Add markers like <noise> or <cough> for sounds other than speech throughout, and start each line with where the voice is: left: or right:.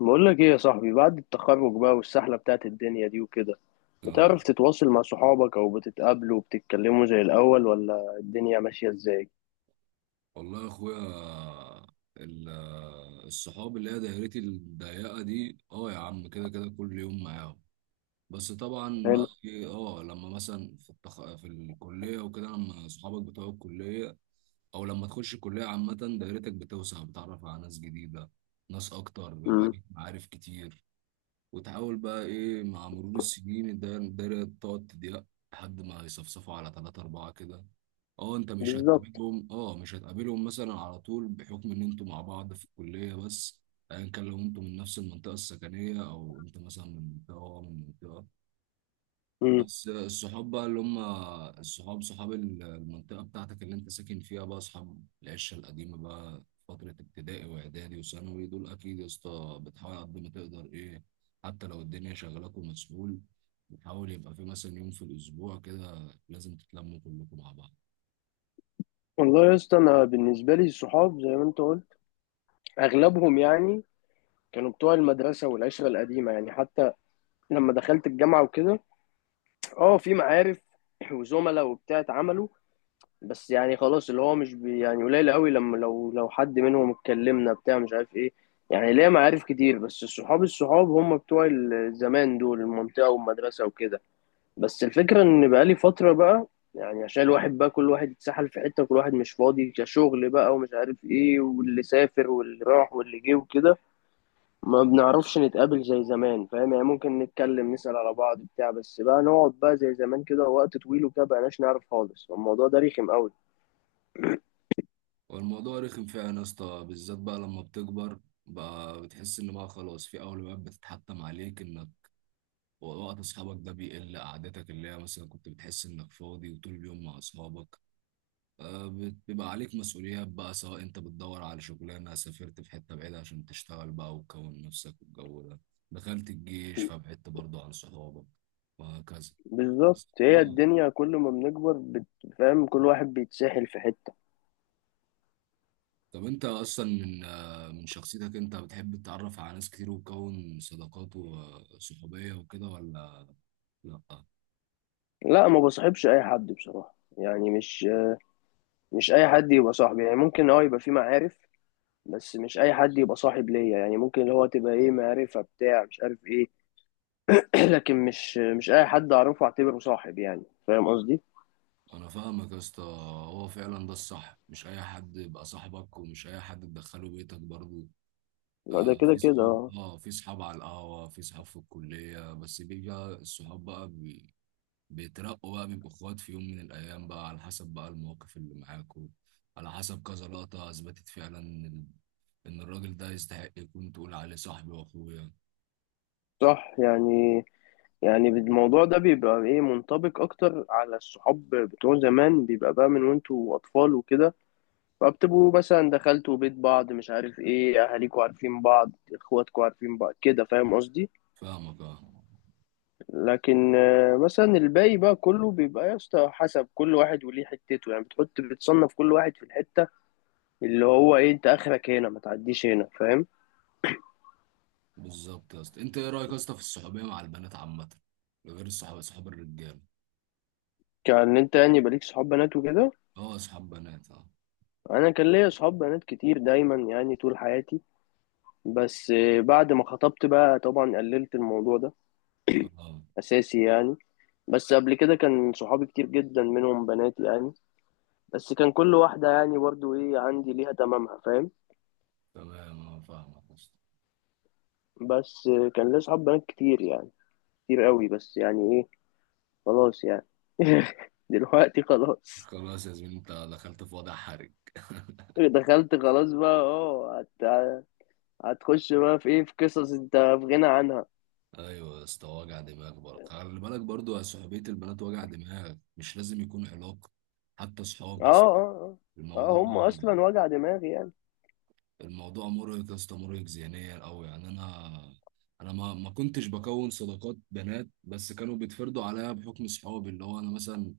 left: بقول لك ايه يا صاحبي، بعد التخرج بقى والسحلة بتاعت الدنيا دي وكده،
right: اه،
left: بتعرف تتواصل مع صحابك او بتتقابلوا وبتتكلموا زي الاول، ولا الدنيا ماشية ازاي؟
right: والله يا اخويا، ال- الصحاب اللي هي دايرتي الضيقه دي اه يا عم كده كده كل يوم معاهم. بس طبعا بقى
left: حلو.
right: إيه، لما مثلا في الكليه وكده، لما اصحابك بتوع الكليه او لما تخش الكليه عامه، دايرتك بتوسع، بتتعرف على ناس جديده، ناس اكتر، بيبقى
left: امم.
right: ليك معارف كتير. وتحاول بقى ايه مع مرور السنين، الدايرة تقعد تضيق لحد ما يصفصفوا على ثلاثة أربعة كده. اه، انت مش
left: بالظبط.
right: هتقابلهم، مثلا على طول، بحكم ان انتوا مع بعض في الكليه بس، ايا كان لو انتوا من نفس المنطقه السكنيه، او انت مثلا من منطقه وهو من منطقه.
left: امم.
right: بس الصحاب بقى اللي هم الصحاب، صحاب المنطقه بتاعتك اللي انت ساكن فيها بقى، اصحاب العشه القديمه بقى، فتره ابتدائي واعدادي وثانوي، دول اكيد يا اسطى بتحاول قد ما تقدر ايه. حتى لو الدنيا شغلاك ومسؤول، بتحاول يبقى في مثلا يوم في الاسبوع كده لازم تتلموا كلكم مع بعض.
left: والله يا اسطى، انا بالنسبة لي الصحاب زي ما انت قلت، اغلبهم يعني كانوا بتوع المدرسة والعشرة القديمة، يعني حتى لما دخلت الجامعة وكده، اه في معارف وزملاء وبتاع اتعملوا، بس يعني خلاص اللي هو مش بي، يعني قليل قوي، لما لو حد منهم اتكلمنا بتاع مش عارف ايه. يعني ليا معارف كتير، بس الصحاب الصحاب هم بتوع الزمان دول، المنطقة والمدرسة وكده. بس الفكرة ان بقالي فترة بقى، يعني عشان الواحد بقى، كل واحد اتسحل في حتة، كل واحد مش فاضي كشغل بقى ومش عارف ايه، واللي سافر واللي راح واللي جه وكده، ما بنعرفش نتقابل زي زمان فاهم يعني. ممكن نتكلم نسأل على بعض بتاع، بس بقى نقعد بقى زي زمان كده وقت طويل وكده بقناش نعرف خالص. الموضوع ده رخم قوي.
right: والموضوع رخم فعلا يا اسطى، بالذات بقى لما بتكبر، بقى بتحس ان بقى خلاص في اولويات بتتحتم عليك، انك وقت اصحابك ده بيقل. قعدتك اللي هي مثلا كنت بتحس انك فاضي وطول اليوم مع اصحابك، آه، بيبقى عليك مسؤوليات بقى، سواء انت بتدور على شغلانه، سافرت في حته بعيده عشان تشتغل بقى وتكون نفسك والجو ده، دخلت الجيش فبعدت برضه عن صحابك، وهكذا.
left: بالظبط، هي
right: اه
left: الدنيا كل ما بنكبر فاهم، كل واحد بيتسحل في حتة.
right: طب انت اصلا من من شخصيتك، انت بتحب تتعرف على ناس كتير وتكون صداقات وصحوبية وكده ولا؟ لا.
left: لا، ما بصاحبش اي حد بصراحة، يعني مش اي حد يبقى صاحبي، يعني ممكن يبقى في معارف، بس مش اي حد يبقى صاحب ليا، يعني ممكن اللي هو تبقى ايه معرفة بتاع مش عارف ايه. <clears throat> لكن مش اي حد اعرفه اعتبره صاحب، يعني فاهم قصدي.
right: انا فاهمك يا اسطى. هو فعلا ده الصح، مش اي حد يبقى صاحبك، ومش اي حد تدخله بيتك برضو.
left: لا، ده كده
right: في
left: كده
right: صحاب،
left: اه.
right: اه في صحاب على القهوة، في صحاب في الكلية، بس بيجي الصحاب بقى بيترقوا بقى، بيبقوا اخوات في يوم من الايام بقى، على حسب بقى المواقف اللي معاكوا، على حسب كذا لقطة اثبتت فعلا ان إن الراجل ده يستحق يكون تقول عليه صاحبي واخويا.
left: صح يعني. يعني الموضوع ده بيبقى ايه منطبق اكتر على الصحاب بتوع زمان، بيبقى بقى من وانتوا اطفال وكده، فبتبقوا مثلا دخلتوا بيت بعض مش عارف ايه، اهاليكوا عارفين بعض، اخواتكوا عارفين بعض كده، فاهم قصدي.
right: فاهمك اه.
left: لكن مثلا الباقي بقى كله بيبقى يا اسطى حسب كل واحد وليه حتته، يعني بتحط بتصنف كل واحد في الحتة، اللي هو ايه انت اخرك هنا ما تعديش هنا فاهم.
right: بالظبط يا اسطى. انت ايه رايك يا اسطى في الصحوبية مع البنات عامة، غير الصحاب صحاب الرجاله؟
left: كان انت يعني يبقى ليك صحاب بنات وكده؟
right: اه، صحاب بنات اه.
left: انا كان ليا صحاب بنات كتير دايما، يعني طول حياتي. بس بعد ما خطبت بقى طبعا قللت الموضوع ده
right: اه
left: اساسي يعني. بس قبل كده كان صحابي كتير جدا منهم بنات يعني، بس كان كل واحدة يعني برضو ايه عندي ليها تمامها فاهم.
right: تمام، اه فاهمك يا اسطى.
left: بس كان ليا صحاب بنات كتير يعني، كتير قوي، بس يعني ايه، خلاص يعني. <laughs> دلوقتي خلاص.
right: خلاص يا زميلي، انت دخلت في وضع حرج. <laughs>
left: دخلت خلاص بقى هتخش بقى في ايه، في قصص انت في غنى عنها.
right: ايوه يا اسطى، وجع دماغ برضه، خلي بالك برضه، يا صحوبيه البنات وجع دماغ، مش لازم يكون علاقه، حتى صحاب
left: اه،
right: يا اسطى.
left: اه. اه،
right: الموضوع
left: اه، هم اصلا وجع دماغي يعني.
right: الموضوع مرهق يا اسطى، مرهق ذهنيا قوي يعني. انا ما كنتش بكون صداقات بنات، بس كانوا بيتفرضوا عليا بحكم صحابي. اللي هو انا مثلا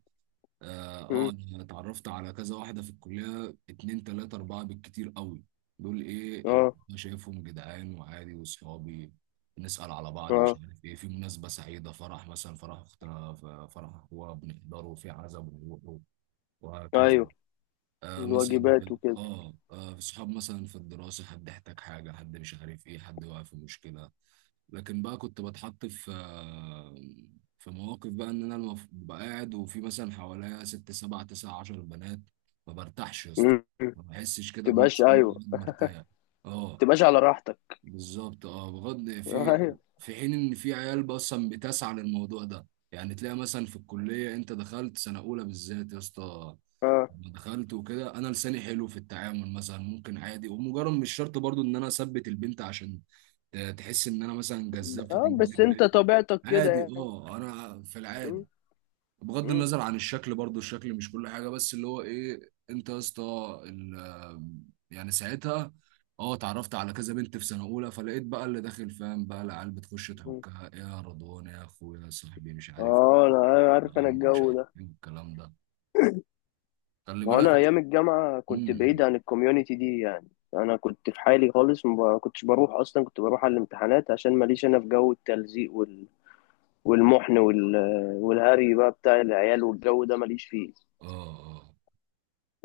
left: مم.
right: انا اتعرفت على كذا واحده في الكليه، اتنين تلاته اربعه بالكتير قوي. دول ايه اللي
left: اه،
right: أنا شايفهم جدعان وعادي واصحابي، نسال على بعض، مش
left: اه،
right: عارف ايه في مناسبه سعيده، فرح مثلا، فرح اختنا، فرح اخوها بنحضره، في عزا بنروحه، وهكذا.
left: ايوه،
right: آه مثلا
left: الواجبات وكده.
right: صحاب مثلا في الدراسه، حد احتاج حاجه، حد مش عارف ايه، حد واقع في مشكله. لكن بقى كنت بتحط في مواقف بقى، ان انا ببقى قاعد وفي مثلا حواليا ست سبع تسع عشر بنات، ما برتاحش يا اسطى،
left: مم.
right: ما بحسش كده
left: تبقاش،
right: بنفسي
left: ايوه.
right: إني مرتاح. اه
left: تبقاش على راحتك.
right: بالظبط، اه بغض
left: <laughs>
right: في،
left: ايوه.
right: في حين ان في عيال اصلا بتسعى للموضوع ده، يعني تلاقي مثلا في الكليه انت دخلت سنه اولى بالذات يا اسطى،
left: اه،
right: لما دخلت وكده، انا لساني حلو في التعامل مثلا، ممكن عادي، ومجرد مش شرط برضو ان انا اثبت البنت عشان تحس ان انا مثلا جذاب
left: اه، بس
right: فتنجذب ليا.
left: انت طبيعتك كده
right: عادي،
left: يعني.
right: انا في العادي،
left: مم.
right: بغض
left: مم.
right: النظر عن الشكل برضو، الشكل مش كل حاجه، بس اللي هو ايه انت يا اسطى ال- يعني ساعتها اه اتعرفت على كذا بنت في سنه اولى، فلقيت بقى اللي داخل فاهم بقى، العيال بتخش
left: مم.
right: تحكها، إيه يا رضوان يا اخويا يا صاحبي مش عارف
left: اه، أنا
right: إيه،
left: عارف
right: يا
left: انا
right: عم مش
left: الجو
right: عارف
left: ده.
right: ايه الكلام ده، خلي
left: ما هو
right: بالك.
left: انا ايام الجامعه كنت
right: امم،
left: بعيد عن الكوميونتي دي يعني. انا كنت في حالي خالص، ما كنتش بروح اصلا، كنت بروح على الامتحانات عشان ماليش انا في جو التلزيق والمحن والهري بقى بتاع العيال والجو ده ماليش فيه.
right: اه اه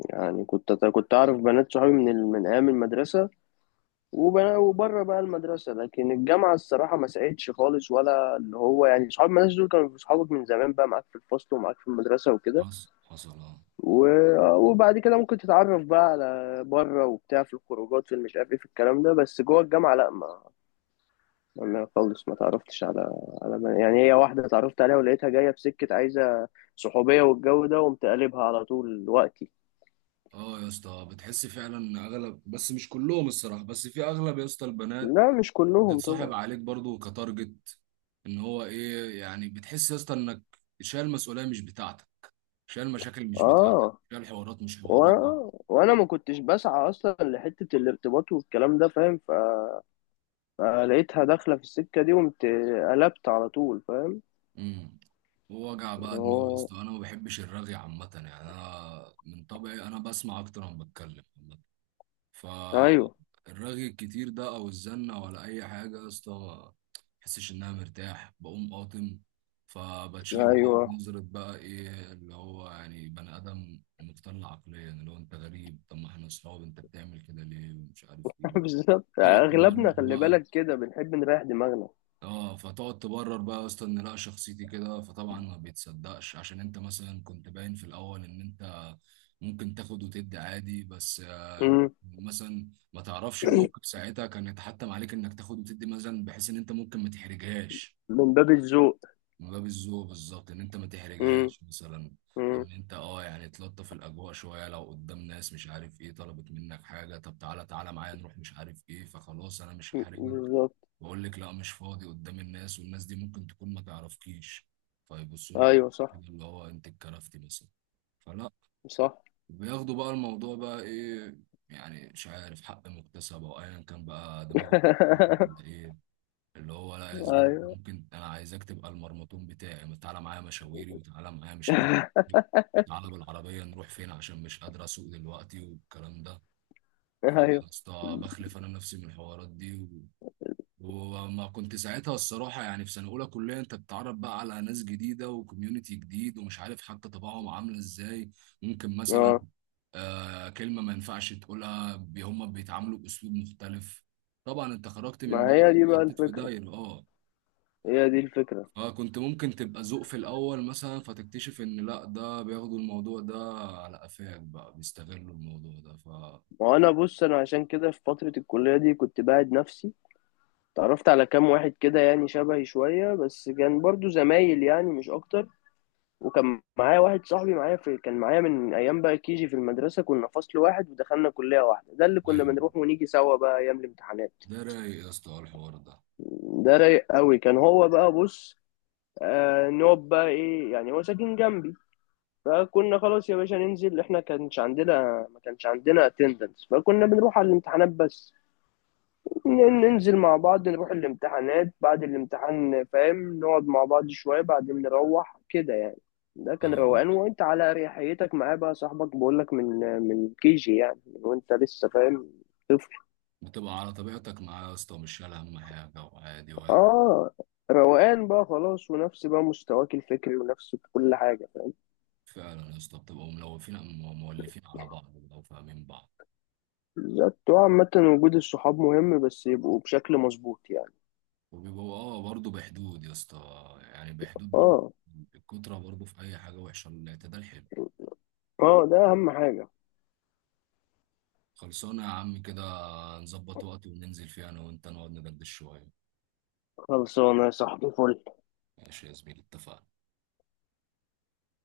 left: يعني كنت اعرف بنات صحابي من ايام المدرسه، وبره بقى المدرسه، لكن الجامعه الصراحه ما ساعدتش خالص، ولا اللي هو يعني صحاب المدرسه دول كانوا صحابك من زمان بقى، معاك في الفصل ومعاك في المدرسه وكده،
right: حصل
left: وبعد كده ممكن تتعرف بقى على بره وبتاع في الخروجات، في مش عارف ايه في الكلام ده، بس جوه الجامعة لا ما. انا خالص ما تعرفتش على ما يعني، هي واحدة اتعرفت عليها ولقيتها جاية بسكة عايزة صحوبية والجو ده، وقمت قلبها على طول وقتي.
right: اه يا اسطى، بتحس فعلا ان اغلب، بس مش كلهم الصراحه، بس في اغلب يا اسطى البنات
left: لا، مش كلهم
right: بتتصاحب
left: طبعا.
right: عليك برضو كتارجت، ان هو ايه يعني، بتحس يا اسطى انك شايل مسؤوليه مش بتاعتك، شايل مشاكل مش بتاعتك،
left: اه.
right: شايل حوارات مش حواراتك.
left: وانا ما كنتش بسعى اصلا لحتة الارتباط والكلام ده فاهم، فلقيتها داخلة في السكة دي، وقمت قلبت على طول فاهم.
right: امم. ووجع بقى دماغ يا
left: هو.
right: اسطى، انا ما بحبش الرغي عامه يعني، انا من طبعي انا بسمع اكتر ما بتكلم،
left: ايوه.
right: فالرغي الكتير ده او الزنة ولا اي حاجة يا اسطى، ما بحسش ان انا مرتاح، بقوم قاطم. فبتشاف بقى
left: ايوه.
right: بنظرة بقى، ايه، اللي هو يعني بني ادم مختل عقليا، اللي هو انت غريب، طب ما احنا اصحاب، انت بتعمل كده ليه، ومش عارف ايه،
left: <laughs> بالظبط
right: تقعد
left: اغلبنا
right: تمرمر
left: خلي
right: بقى.
left: بالك كده بنحب نريح دماغنا.
right: اه، فتقعد تبرر بقى يا اسطى ان لا شخصيتي كده، فطبعا ما بيتصدقش، عشان انت مثلا كنت باين في الاول ان انت ممكن تاخد وتدي عادي، بس
left: مم.
right: مثلا ما تعرفش الموقف ساعتها كان يتحتم عليك انك تاخد وتدي مثلا، بحيث ان انت ممكن ما تحرجهاش،
left: من باب الذوق.
right: من باب الذوق. بالظبط، ان انت ما
left: مم.
right: تحرجهاش مثلا،
left: مم.
right: ان انت اه يعني تلطف الاجواء شويه، لو قدام ناس مش عارف ايه طلبت منك حاجه، طب تعالى تعالى معايا نروح مش عارف ايه، فخلاص انا مش
left: مم.
right: هحرجك،
left: بالظبط.
right: واقول لك لا مش فاضي قدام الناس، والناس دي ممكن تكون ما تعرفكيش، فيبصوا لك
left: ايوه،
right: كده،
left: صح.
right: اللي هو انت اتكرفتي مثلا، فلا.
left: صح.
right: بياخدوا بقى الموضوع بقى ايه، يعني مش عارف، حق مكتسب او ايا كان بقى دماغه،
left: <laughs>
right: ايه، اللي هو لا يا زميلي،
left: ايوه.
right: ممكن انا عايزك تبقى المرمطون بتاعي، تعالى معايا مشاويري، وتعالى معايا مش عارف إيه. تعالى بالعربية نروح فين عشان مش قادر أسوق دلوقتي والكلام ده.
left: ايوه.
right: فاسطى، بخلف أنا نفسي من الحوارات دي. وما كنت ساعتها الصراحة يعني، في سنة أولى كلية أنت بتتعرف بقى على ناس جديدة وكوميونيتي جديد، ومش عارف حتى طباعهم عاملة إزاي. ممكن مثلا
left: اه.
right: كلمة ما ينفعش تقولها، هم بيتعاملوا بأسلوب مختلف. طبعا أنت خرجت من
left: ما
right: دايرة،
left: هي دي بقى
right: حطيت في
left: الفكره.
right: دايرة.
left: هي دي الفكره.
right: فكنت ممكن تبقى ذوق في الأول مثلا، فتكتشف إن لأ، ده بياخدوا الموضوع ده على قفاك بقى، بيستغلوا الموضوع ده ف.
left: وانا بص، انا عشان كده في فتره الكليه دي كنت باعد نفسي، تعرفت على كام واحد كده يعني شبهي شويه، بس كان برضو زمايل يعني مش اكتر، وكان معايا واحد صاحبي معايا في، كان معايا من ايام بقى كيجي في المدرسه، كنا فصل واحد ودخلنا كليه واحده، ده اللي كنا
right: أيوه،
left: بنروح ونيجي سوا بقى ايام الامتحانات.
right: ده رايق يا اسطى الحوار ده.
left: ده رايق قوي، كان هو بقى بص، نقعد بقى ايه، يعني هو ساكن جنبي، فكنا خلاص يا باشا ننزل، احنا كانش عندنا، ما كانش عندنا اتندنس، فكنا بنروح على الامتحانات بس، ننزل مع بعض نروح الامتحانات، بعد الامتحان فاهم نقعد مع بعض شوية، بعدين نروح كده يعني. ده كان
right: أيوه،
left: روقان وانت على اريحيتك معاه بقى صاحبك، بقولك، من كيجي يعني، من وانت لسه فاهم طفل.
right: بتبقى على طبيعتك معاه يا اسطى، مش شايل هم حاجة، وعادي واحد.
left: اه. روقان بقى خلاص، ونفس بقى مستواك الفكري ونفس كل حاجة.
right: فعلا يا اسطى بتبقوا ملوفين، مولفين على بعض، بيبقوا فاهمين بعض.
left: بالظبط، وعامة وجود الصحاب مهم، بس يبقوا بشكل مظبوط يعني.
right: وبيبقوا برضه بحدود يا اسطى، يعني بحدود برضه.
left: اه.
right: الكترة برضه في أي حاجة وحشة، الاعتدال حلو.
left: اه، ده اهم حاجة.
right: خلصانة يا عم كده، نظبط وقت وننزل فيه أنا وأنت نقعد ندردش شوية.
left: خلصانة يا صاحبي، فل
right: ماشي يا زميلي، اتفقنا.